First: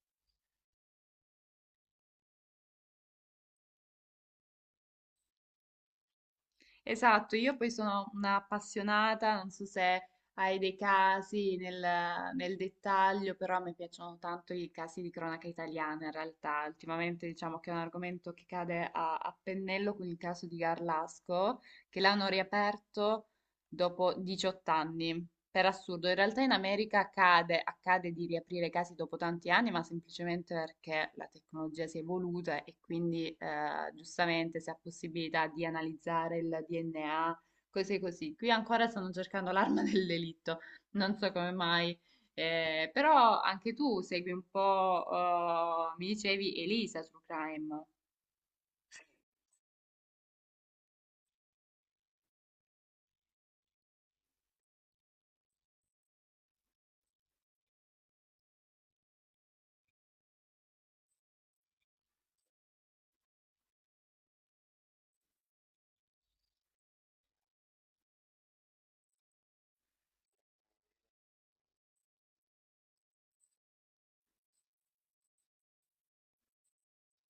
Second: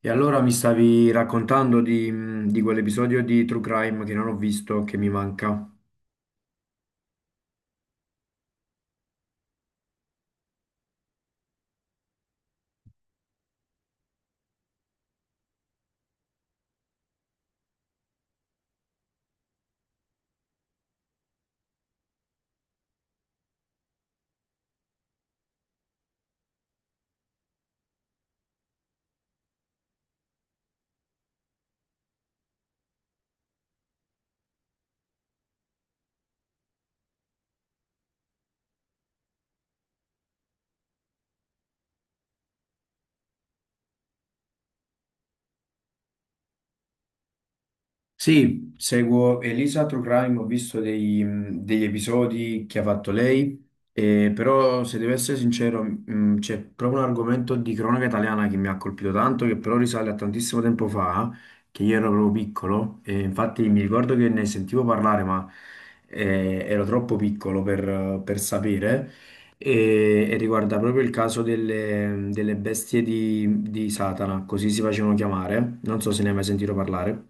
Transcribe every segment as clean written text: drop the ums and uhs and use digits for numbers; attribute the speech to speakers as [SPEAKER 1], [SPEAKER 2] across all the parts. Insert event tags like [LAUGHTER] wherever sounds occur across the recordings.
[SPEAKER 1] E allora mi stavi raccontando di quell'episodio di True Crime che non ho visto, che mi manca.
[SPEAKER 2] Esatto, io poi sono un'appassionata, non so se hai dei casi nel dettaglio, però a me piacciono tanto i casi di cronaca italiana in realtà. Ultimamente diciamo che è un argomento che cade a pennello con il caso di Garlasco, che l'hanno riaperto dopo 18 anni. Per assurdo, in realtà in America accade di riaprire casi dopo tanti anni, ma semplicemente perché la tecnologia si è evoluta e quindi giustamente si ha possibilità di analizzare il DNA, cose così. Qui ancora stanno cercando l'arma [LAUGHS] del delitto, non so come mai. Però anche tu segui un po', mi dicevi, Elisa su Crime.
[SPEAKER 1] Sì, seguo Elisa True Crime, ho visto degli episodi che ha fatto lei, però se devo essere sincero, c'è proprio un argomento di cronaca italiana che mi ha colpito tanto, che però risale a tantissimo tempo fa, che io ero proprio piccolo, e infatti mi ricordo che ne sentivo parlare, ma ero troppo piccolo per, sapere, e riguarda proprio il caso delle, bestie di Satana, così si facevano chiamare, non so se ne hai mai sentito parlare.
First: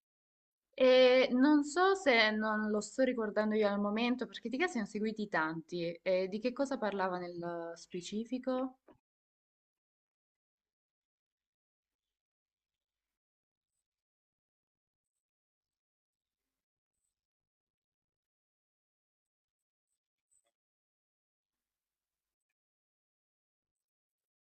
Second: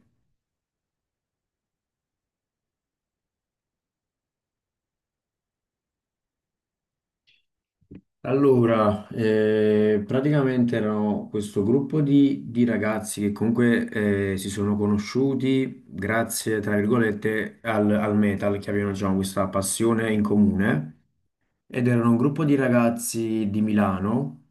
[SPEAKER 2] E non so se non lo sto ricordando io al momento, perché di che ne ho seguiti tanti. E di che cosa parlava nel specifico?
[SPEAKER 1] Allora, praticamente erano questo gruppo di, ragazzi che comunque si sono conosciuti grazie, tra virgolette, al metal, che avevano diciamo, questa passione in comune, ed erano un gruppo di ragazzi di Milano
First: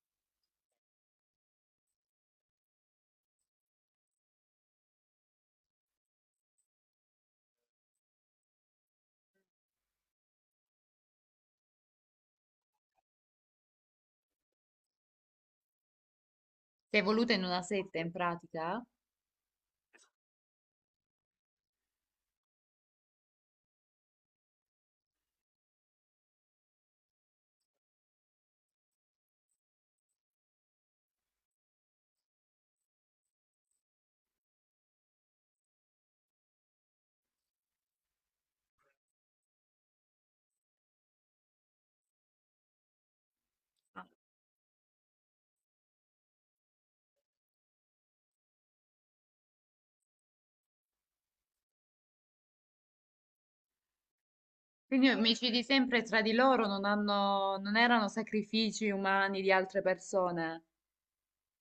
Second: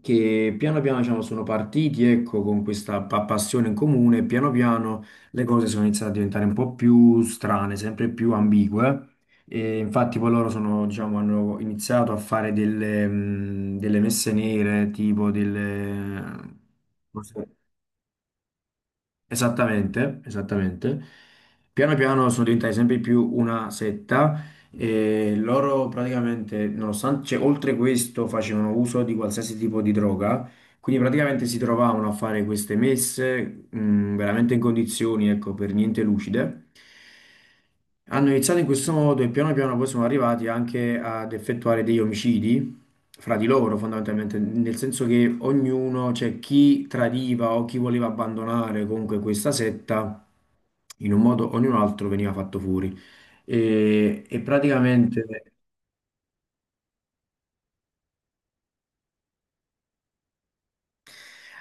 [SPEAKER 1] che piano piano diciamo, sono partiti ecco, con questa passione in comune, piano piano le cose sono iniziate a diventare un po' più strane, sempre più ambigue. E infatti poi loro sono, diciamo, hanno iniziato a fare delle, delle messe nere, tipo delle.
[SPEAKER 2] Si è evoluta in una setta in pratica?
[SPEAKER 1] Esattamente, esattamente. Piano piano sono diventate sempre più una setta e loro praticamente, nonostante, cioè, oltre questo, facevano uso di qualsiasi tipo di droga, quindi praticamente si trovavano a fare queste messe, veramente in condizioni, ecco, per niente lucide. Hanno iniziato in questo modo e piano piano poi sono arrivati anche ad effettuare degli omicidi fra di loro,
[SPEAKER 2] Ah.
[SPEAKER 1] fondamentalmente, nel senso che ognuno, cioè chi tradiva o chi voleva abbandonare comunque questa setta, in un modo o in un altro veniva fatto fuori. e
[SPEAKER 2] Quindi
[SPEAKER 1] praticamente
[SPEAKER 2] omicidi sempre tra di loro, non erano sacrifici umani di altre persone.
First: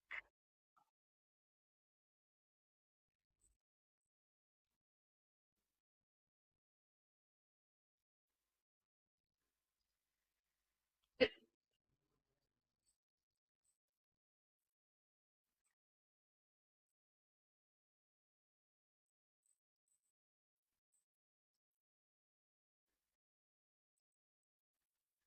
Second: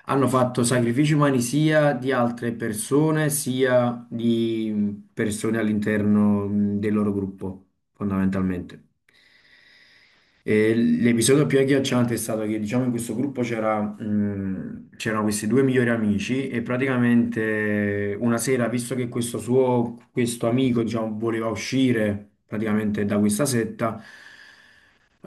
[SPEAKER 1] hanno fatto sacrifici umani sia di altre persone, sia di persone all'interno del loro gruppo, fondamentalmente. E l'episodio più agghiacciante è stato che, diciamo, in questo gruppo c'erano questi due migliori amici e praticamente una sera, visto che questo amico, diciamo, voleva uscire praticamente da questa setta,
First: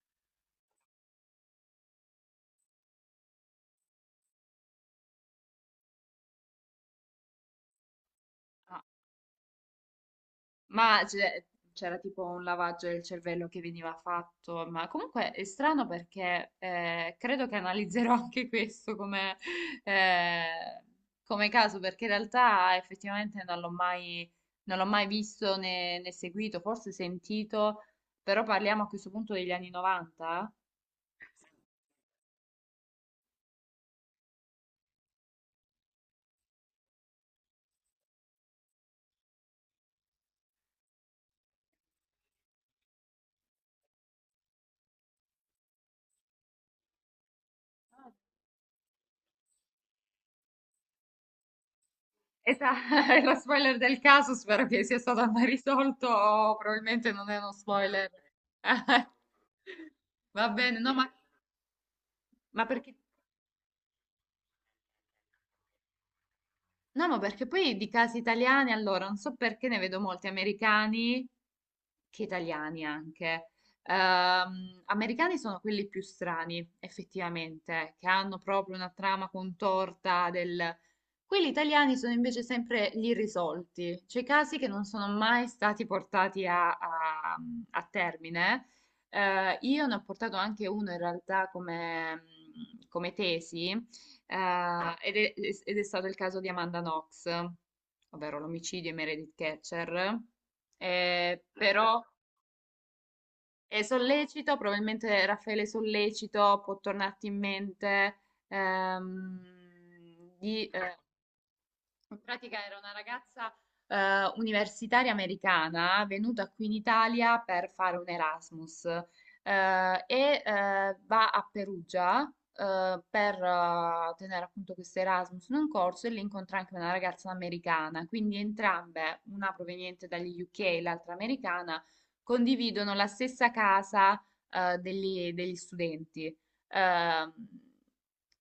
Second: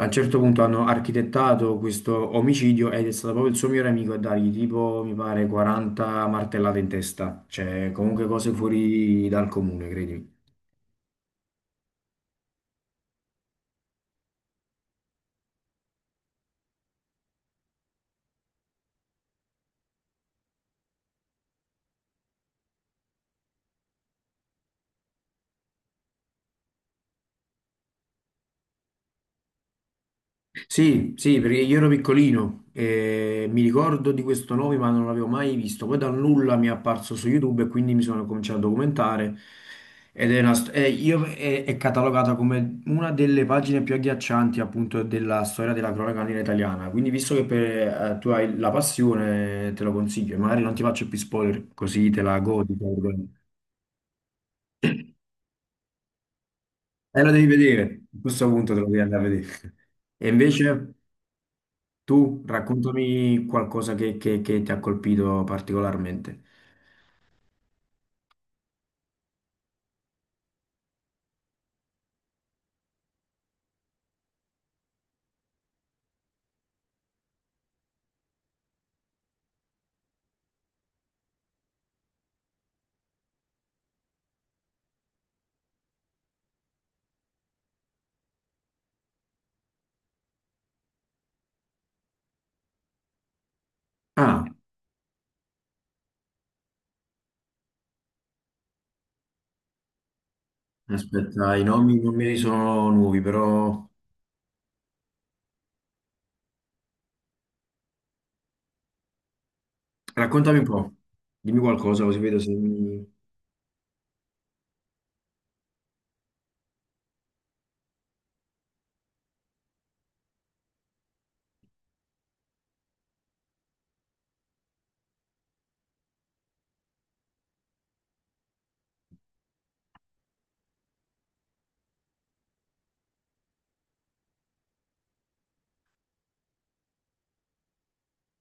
[SPEAKER 1] a un certo punto hanno architettato questo omicidio ed è stato proprio il suo migliore amico a dargli tipo, mi pare, 40 martellate in testa, cioè comunque cose fuori dal comune, credimi.
[SPEAKER 2] Ma c'è- C'era tipo un lavaggio del cervello che veniva fatto, ma comunque è strano perché credo che analizzerò [LAUGHS] anche questo eh, come caso, perché in realtà effettivamente non l'ho mai visto né seguito, forse sentito, però parliamo a questo punto degli anni 90.
[SPEAKER 1] Sì, sì, perché io ero piccolino e mi ricordo di questo nome, ma non l'avevo mai visto. Poi dal nulla mi è apparso su YouTube e quindi mi sono cominciato a documentare. Ed è, una st- è- io- è catalogata come una delle pagine più agghiaccianti appunto della storia della cronaca nera italiana. Quindi, visto che tu hai la passione, te lo consiglio. E magari non ti faccio più spoiler, così te la
[SPEAKER 2] Esatto,
[SPEAKER 1] godi, tra
[SPEAKER 2] [LAUGHS] è lo
[SPEAKER 1] virgolette.
[SPEAKER 2] spoiler del caso, spero che sia stato mai risolto o probabilmente
[SPEAKER 1] E
[SPEAKER 2] non
[SPEAKER 1] lo
[SPEAKER 2] è
[SPEAKER 1] devi
[SPEAKER 2] uno
[SPEAKER 1] vedere.
[SPEAKER 2] spoiler.
[SPEAKER 1] A questo punto te lo devi andare a
[SPEAKER 2] [LAUGHS]
[SPEAKER 1] vedere. [LAUGHS] E
[SPEAKER 2] Va bene,
[SPEAKER 1] invece.
[SPEAKER 2] no, ma...
[SPEAKER 1] Tu
[SPEAKER 2] Ma perché?
[SPEAKER 1] raccontami qualcosa che, che ti ha colpito particolarmente.
[SPEAKER 2] No, ma perché poi di casi italiani, allora, non so perché ne vedo molti americani, che italiani anche. Americani sono quelli più strani, effettivamente, che hanno proprio una trama contorta del... Quelli italiani sono invece sempre gli irrisolti, cioè i casi che non sono mai stati portati a termine. Io ne ho portato anche uno in realtà come tesi.
[SPEAKER 1] Ah,
[SPEAKER 2] Eh, ed è, Ed è stato il caso di Amanda Knox, ovvero l'omicidio di Meredith Catcher.
[SPEAKER 1] aspetta, i nomi
[SPEAKER 2] Però
[SPEAKER 1] non mi sono nuovi,
[SPEAKER 2] è
[SPEAKER 1] però
[SPEAKER 2] sollecito, probabilmente Raffaele Sollecito può tornarti in mente
[SPEAKER 1] raccontami un
[SPEAKER 2] di
[SPEAKER 1] po', dimmi qualcosa così
[SPEAKER 2] in
[SPEAKER 1] vedo se
[SPEAKER 2] pratica era una
[SPEAKER 1] mi.
[SPEAKER 2] ragazza universitaria americana venuta qui in Italia per fare un Erasmus va a Perugia per tenere appunto questo Erasmus in un corso e lì incontra anche una ragazza americana, quindi entrambe, una proveniente dagli UK e l'altra americana, condividono la stessa casa degli studenti. Ehm,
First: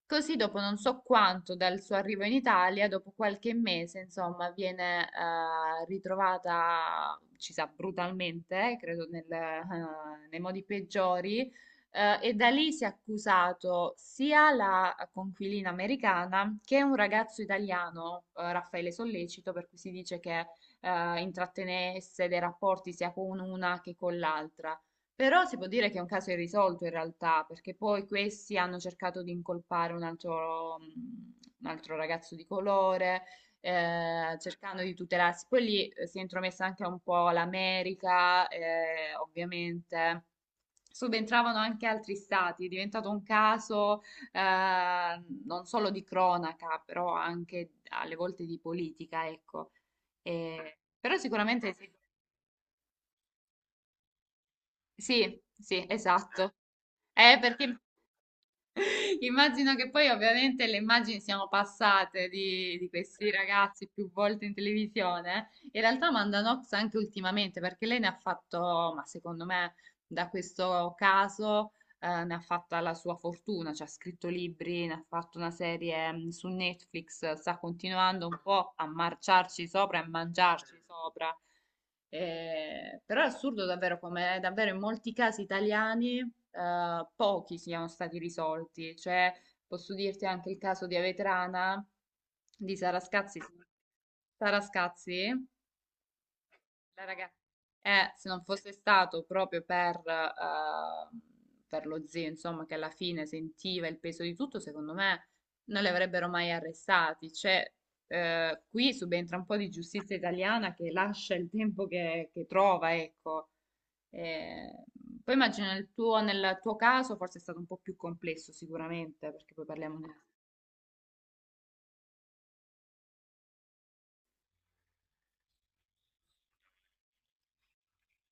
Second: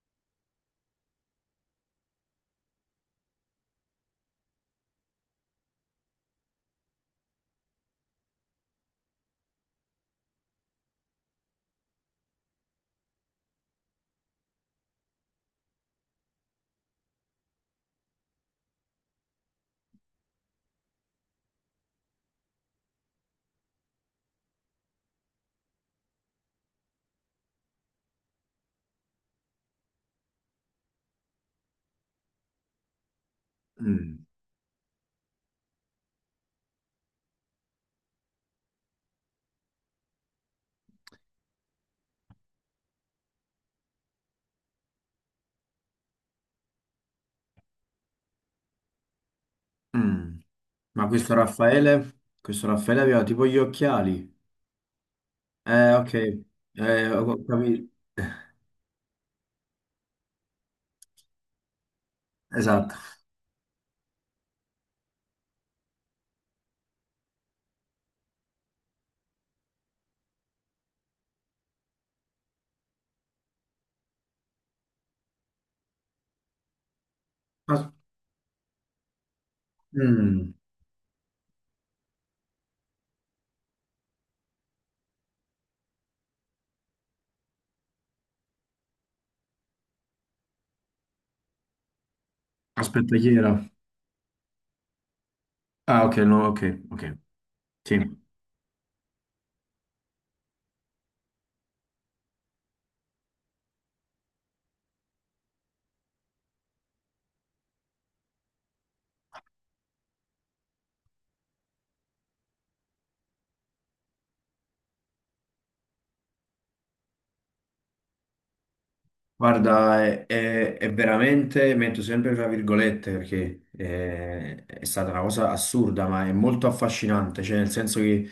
[SPEAKER 2] Così dopo non so quanto dal suo arrivo in Italia, dopo qualche mese, insomma, viene ritrovata, ci sa, brutalmente, credo nei modi peggiori, e da lì si è accusato sia la conquilina americana che un ragazzo italiano, Raffaele Sollecito, per cui si dice che intrattenesse dei rapporti sia con una che con l'altra. Però si può dire che è un caso irrisolto in realtà, perché poi questi hanno cercato di incolpare un altro ragazzo di colore,
[SPEAKER 1] Mm,
[SPEAKER 2] cercando di tutelarsi. Poi lì si è intromessa anche un po' l'America, ovviamente. Subentravano anche altri stati, è diventato un caso non solo di cronaca, però anche alle volte di politica, ecco.
[SPEAKER 1] mm. Ma
[SPEAKER 2] Però
[SPEAKER 1] questo
[SPEAKER 2] sicuramente sì,
[SPEAKER 1] Raffaele, questo Raffaele aveva tipo gli occhiali.
[SPEAKER 2] sì, sì,
[SPEAKER 1] Ok,
[SPEAKER 2] esatto.
[SPEAKER 1] ho
[SPEAKER 2] Perché
[SPEAKER 1] capito.
[SPEAKER 2] immagino che poi ovviamente le immagini siano passate di
[SPEAKER 1] Esatto.
[SPEAKER 2] questi ragazzi più volte in televisione. In realtà Amanda Knox anche ultimamente, perché lei ne ha fatto, ma secondo me da questo caso ne ha fatta la sua fortuna, cioè ha scritto libri, ne ha fatto una serie mm, su Netflix, sta
[SPEAKER 1] As-
[SPEAKER 2] continuando un po' a marciarci sopra e a
[SPEAKER 1] mm.
[SPEAKER 2] mangiarci sopra. Però è assurdo davvero come davvero in molti casi italiani pochi siano stati risolti. Cioè, posso dirti anche il caso di Avetrana, di Sara
[SPEAKER 1] Aspetta, chi
[SPEAKER 2] Scazzi.
[SPEAKER 1] era?
[SPEAKER 2] Sara Scazzi,
[SPEAKER 1] Ah, ok, no, ok, ok,
[SPEAKER 2] la raga-
[SPEAKER 1] sì.
[SPEAKER 2] eh, se non fosse stato proprio per lo zio, insomma, che alla fine sentiva il peso di tutto, secondo me non li avrebbero mai arrestati. Cioè, qui subentra un po' di giustizia italiana che lascia il tempo che trova, ecco. Eh, Poi immagino nel nel tuo caso forse è stato un po' più complesso, sicuramente, perché poi parliamo
[SPEAKER 1] Guarda,
[SPEAKER 2] di...
[SPEAKER 1] è, è veramente, metto sempre tra virgolette perché è stata una cosa assurda, ma è molto affascinante, cioè nel senso che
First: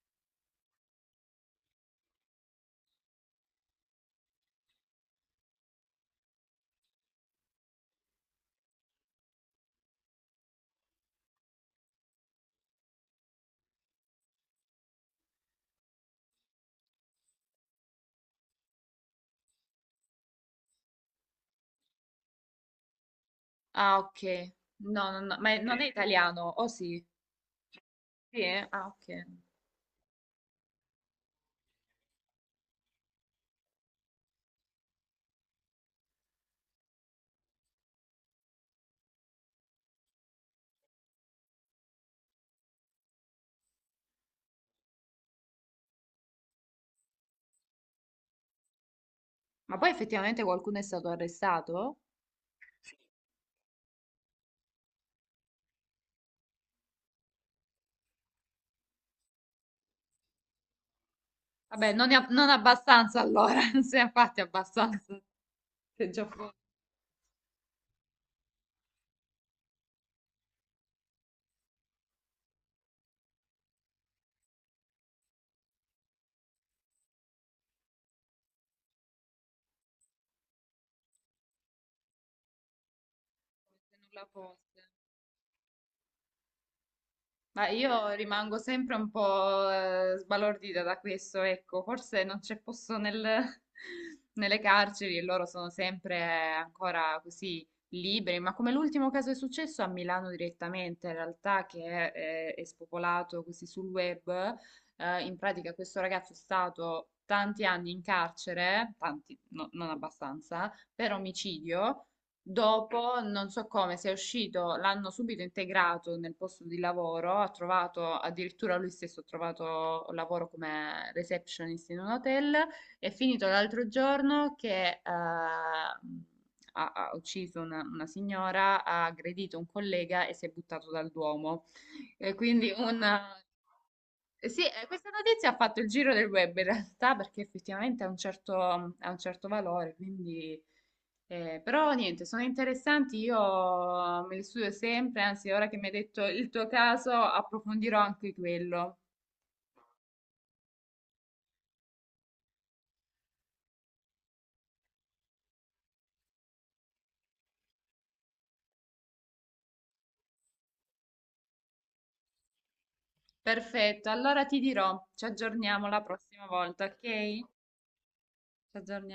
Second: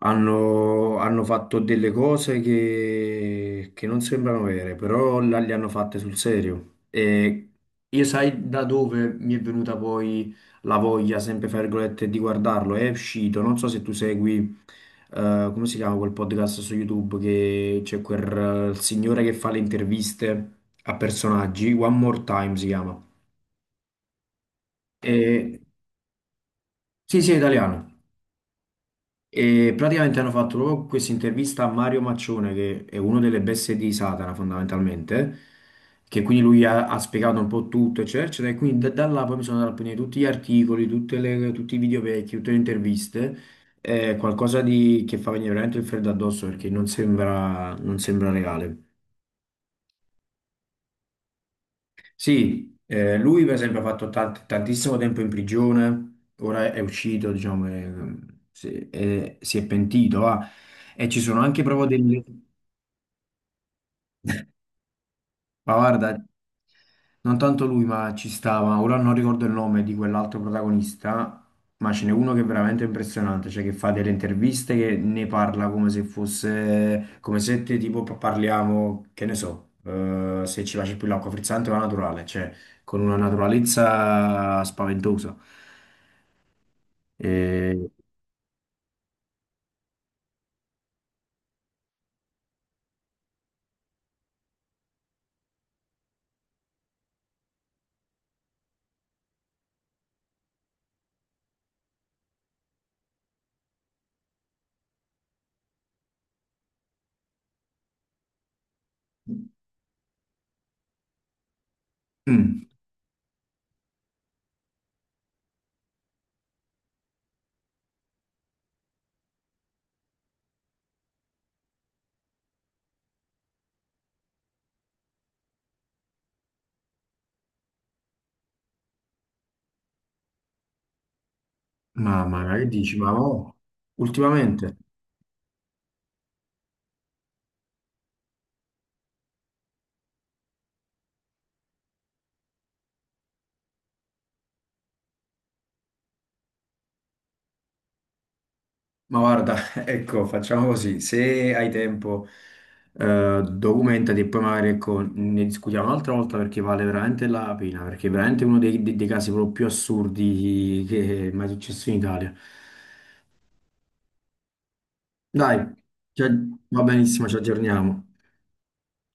[SPEAKER 1] hanno fatto delle cose che non sembrano vere, però là le hanno fatte sul serio. E io sai da dove mi è venuta poi la voglia, sempre fra virgolette, di guardarlo. È uscito, non so se tu segui, come si chiama quel podcast su YouTube che c'è quel signore che fa le interviste a personaggi, One More Time si chiama.
[SPEAKER 2] Ah, ok. No, no, no, ma
[SPEAKER 1] E,
[SPEAKER 2] non è italiano, o sì?
[SPEAKER 1] sì, sì, è italiano.
[SPEAKER 2] Sì, eh? Ah, ok.
[SPEAKER 1] E praticamente hanno fatto proprio questa intervista a Mario Maccione, che è uno delle bestie di Satana fondamentalmente, che quindi lui ha spiegato un po' tutto, eccetera, eccetera, e quindi da, là poi mi sono andato a prendere tutti gli articoli, tutti i video vecchi, tutte le interviste, qualcosa di, che fa venire veramente il freddo addosso perché non sembra, non sembra reale.
[SPEAKER 2] Ma poi effettivamente qualcuno è stato arrestato?
[SPEAKER 1] Sì, lui per esempio ha fatto tantissimo tempo in prigione, ora è uscito, diciamo, e si è pentito, va. E ci sono anche proprio
[SPEAKER 2] Vabbè, non,
[SPEAKER 1] delle. Pentito.
[SPEAKER 2] non abbastanza allora, [LAUGHS] non se ne ha fatti abbastanza,
[SPEAKER 1] Ma
[SPEAKER 2] se
[SPEAKER 1] guarda,
[SPEAKER 2] già fosse,
[SPEAKER 1] non tanto lui, ma ci stava. Ora non ricordo il nome di quell'altro protagonista, ma ce n'è uno che è veramente impressionante, cioè che fa delle interviste che ne parla come se fosse, come se te, tipo parliamo, che ne so, se ci piace più l'acqua frizzante o la naturale, cioè con una
[SPEAKER 2] se nulla
[SPEAKER 1] naturalezza
[SPEAKER 2] fosse.
[SPEAKER 1] spaventosa.
[SPEAKER 2] Ma
[SPEAKER 1] E.
[SPEAKER 2] io rimango sempre un po' sbalordita da questo, ecco, forse non c'è posto [LAUGHS] nelle carceri e loro sono sempre ancora così liberi, ma come l'ultimo caso è successo a Milano direttamente, in realtà che è spopolato così sul web, in pratica questo ragazzo è stato tanti anni in carcere, tanti, non abbastanza, per omicidio.
[SPEAKER 1] Mm,
[SPEAKER 2] Dopo, non so come, se è uscito, l'hanno subito integrato nel posto di lavoro, ha trovato, addirittura lui stesso ha trovato lavoro come receptionist in un hotel, è finito l'altro giorno che ha ucciso una signora, ha aggredito un collega e si è buttato dal Duomo. E
[SPEAKER 1] mamma mia, che
[SPEAKER 2] quindi
[SPEAKER 1] dici?
[SPEAKER 2] un...
[SPEAKER 1] Ma oh,
[SPEAKER 2] Sì,
[SPEAKER 1] ultimamente.
[SPEAKER 2] questa notizia ha fatto il giro del web in realtà perché effettivamente ha un certo valore, quindi... però niente, sono interessanti, io me li studio sempre, anzi ora che mi hai detto il tuo caso approfondirò anche quello.
[SPEAKER 1] Ma guarda, [LAUGHS] ecco, facciamo così, se hai tempo, documentati e poi magari ecco, ne discutiamo un'altra volta perché vale veramente la pena, perché è veramente uno dei, dei casi proprio più assurdi che è mai successo in Italia.
[SPEAKER 2] Perfetto, allora ti dirò, ci
[SPEAKER 1] Dai,
[SPEAKER 2] aggiorniamo la prossima
[SPEAKER 1] va
[SPEAKER 2] volta, ok?
[SPEAKER 1] benissimo, ci
[SPEAKER 2] Ci
[SPEAKER 1] aggiorniamo.
[SPEAKER 2] aggiorniamo.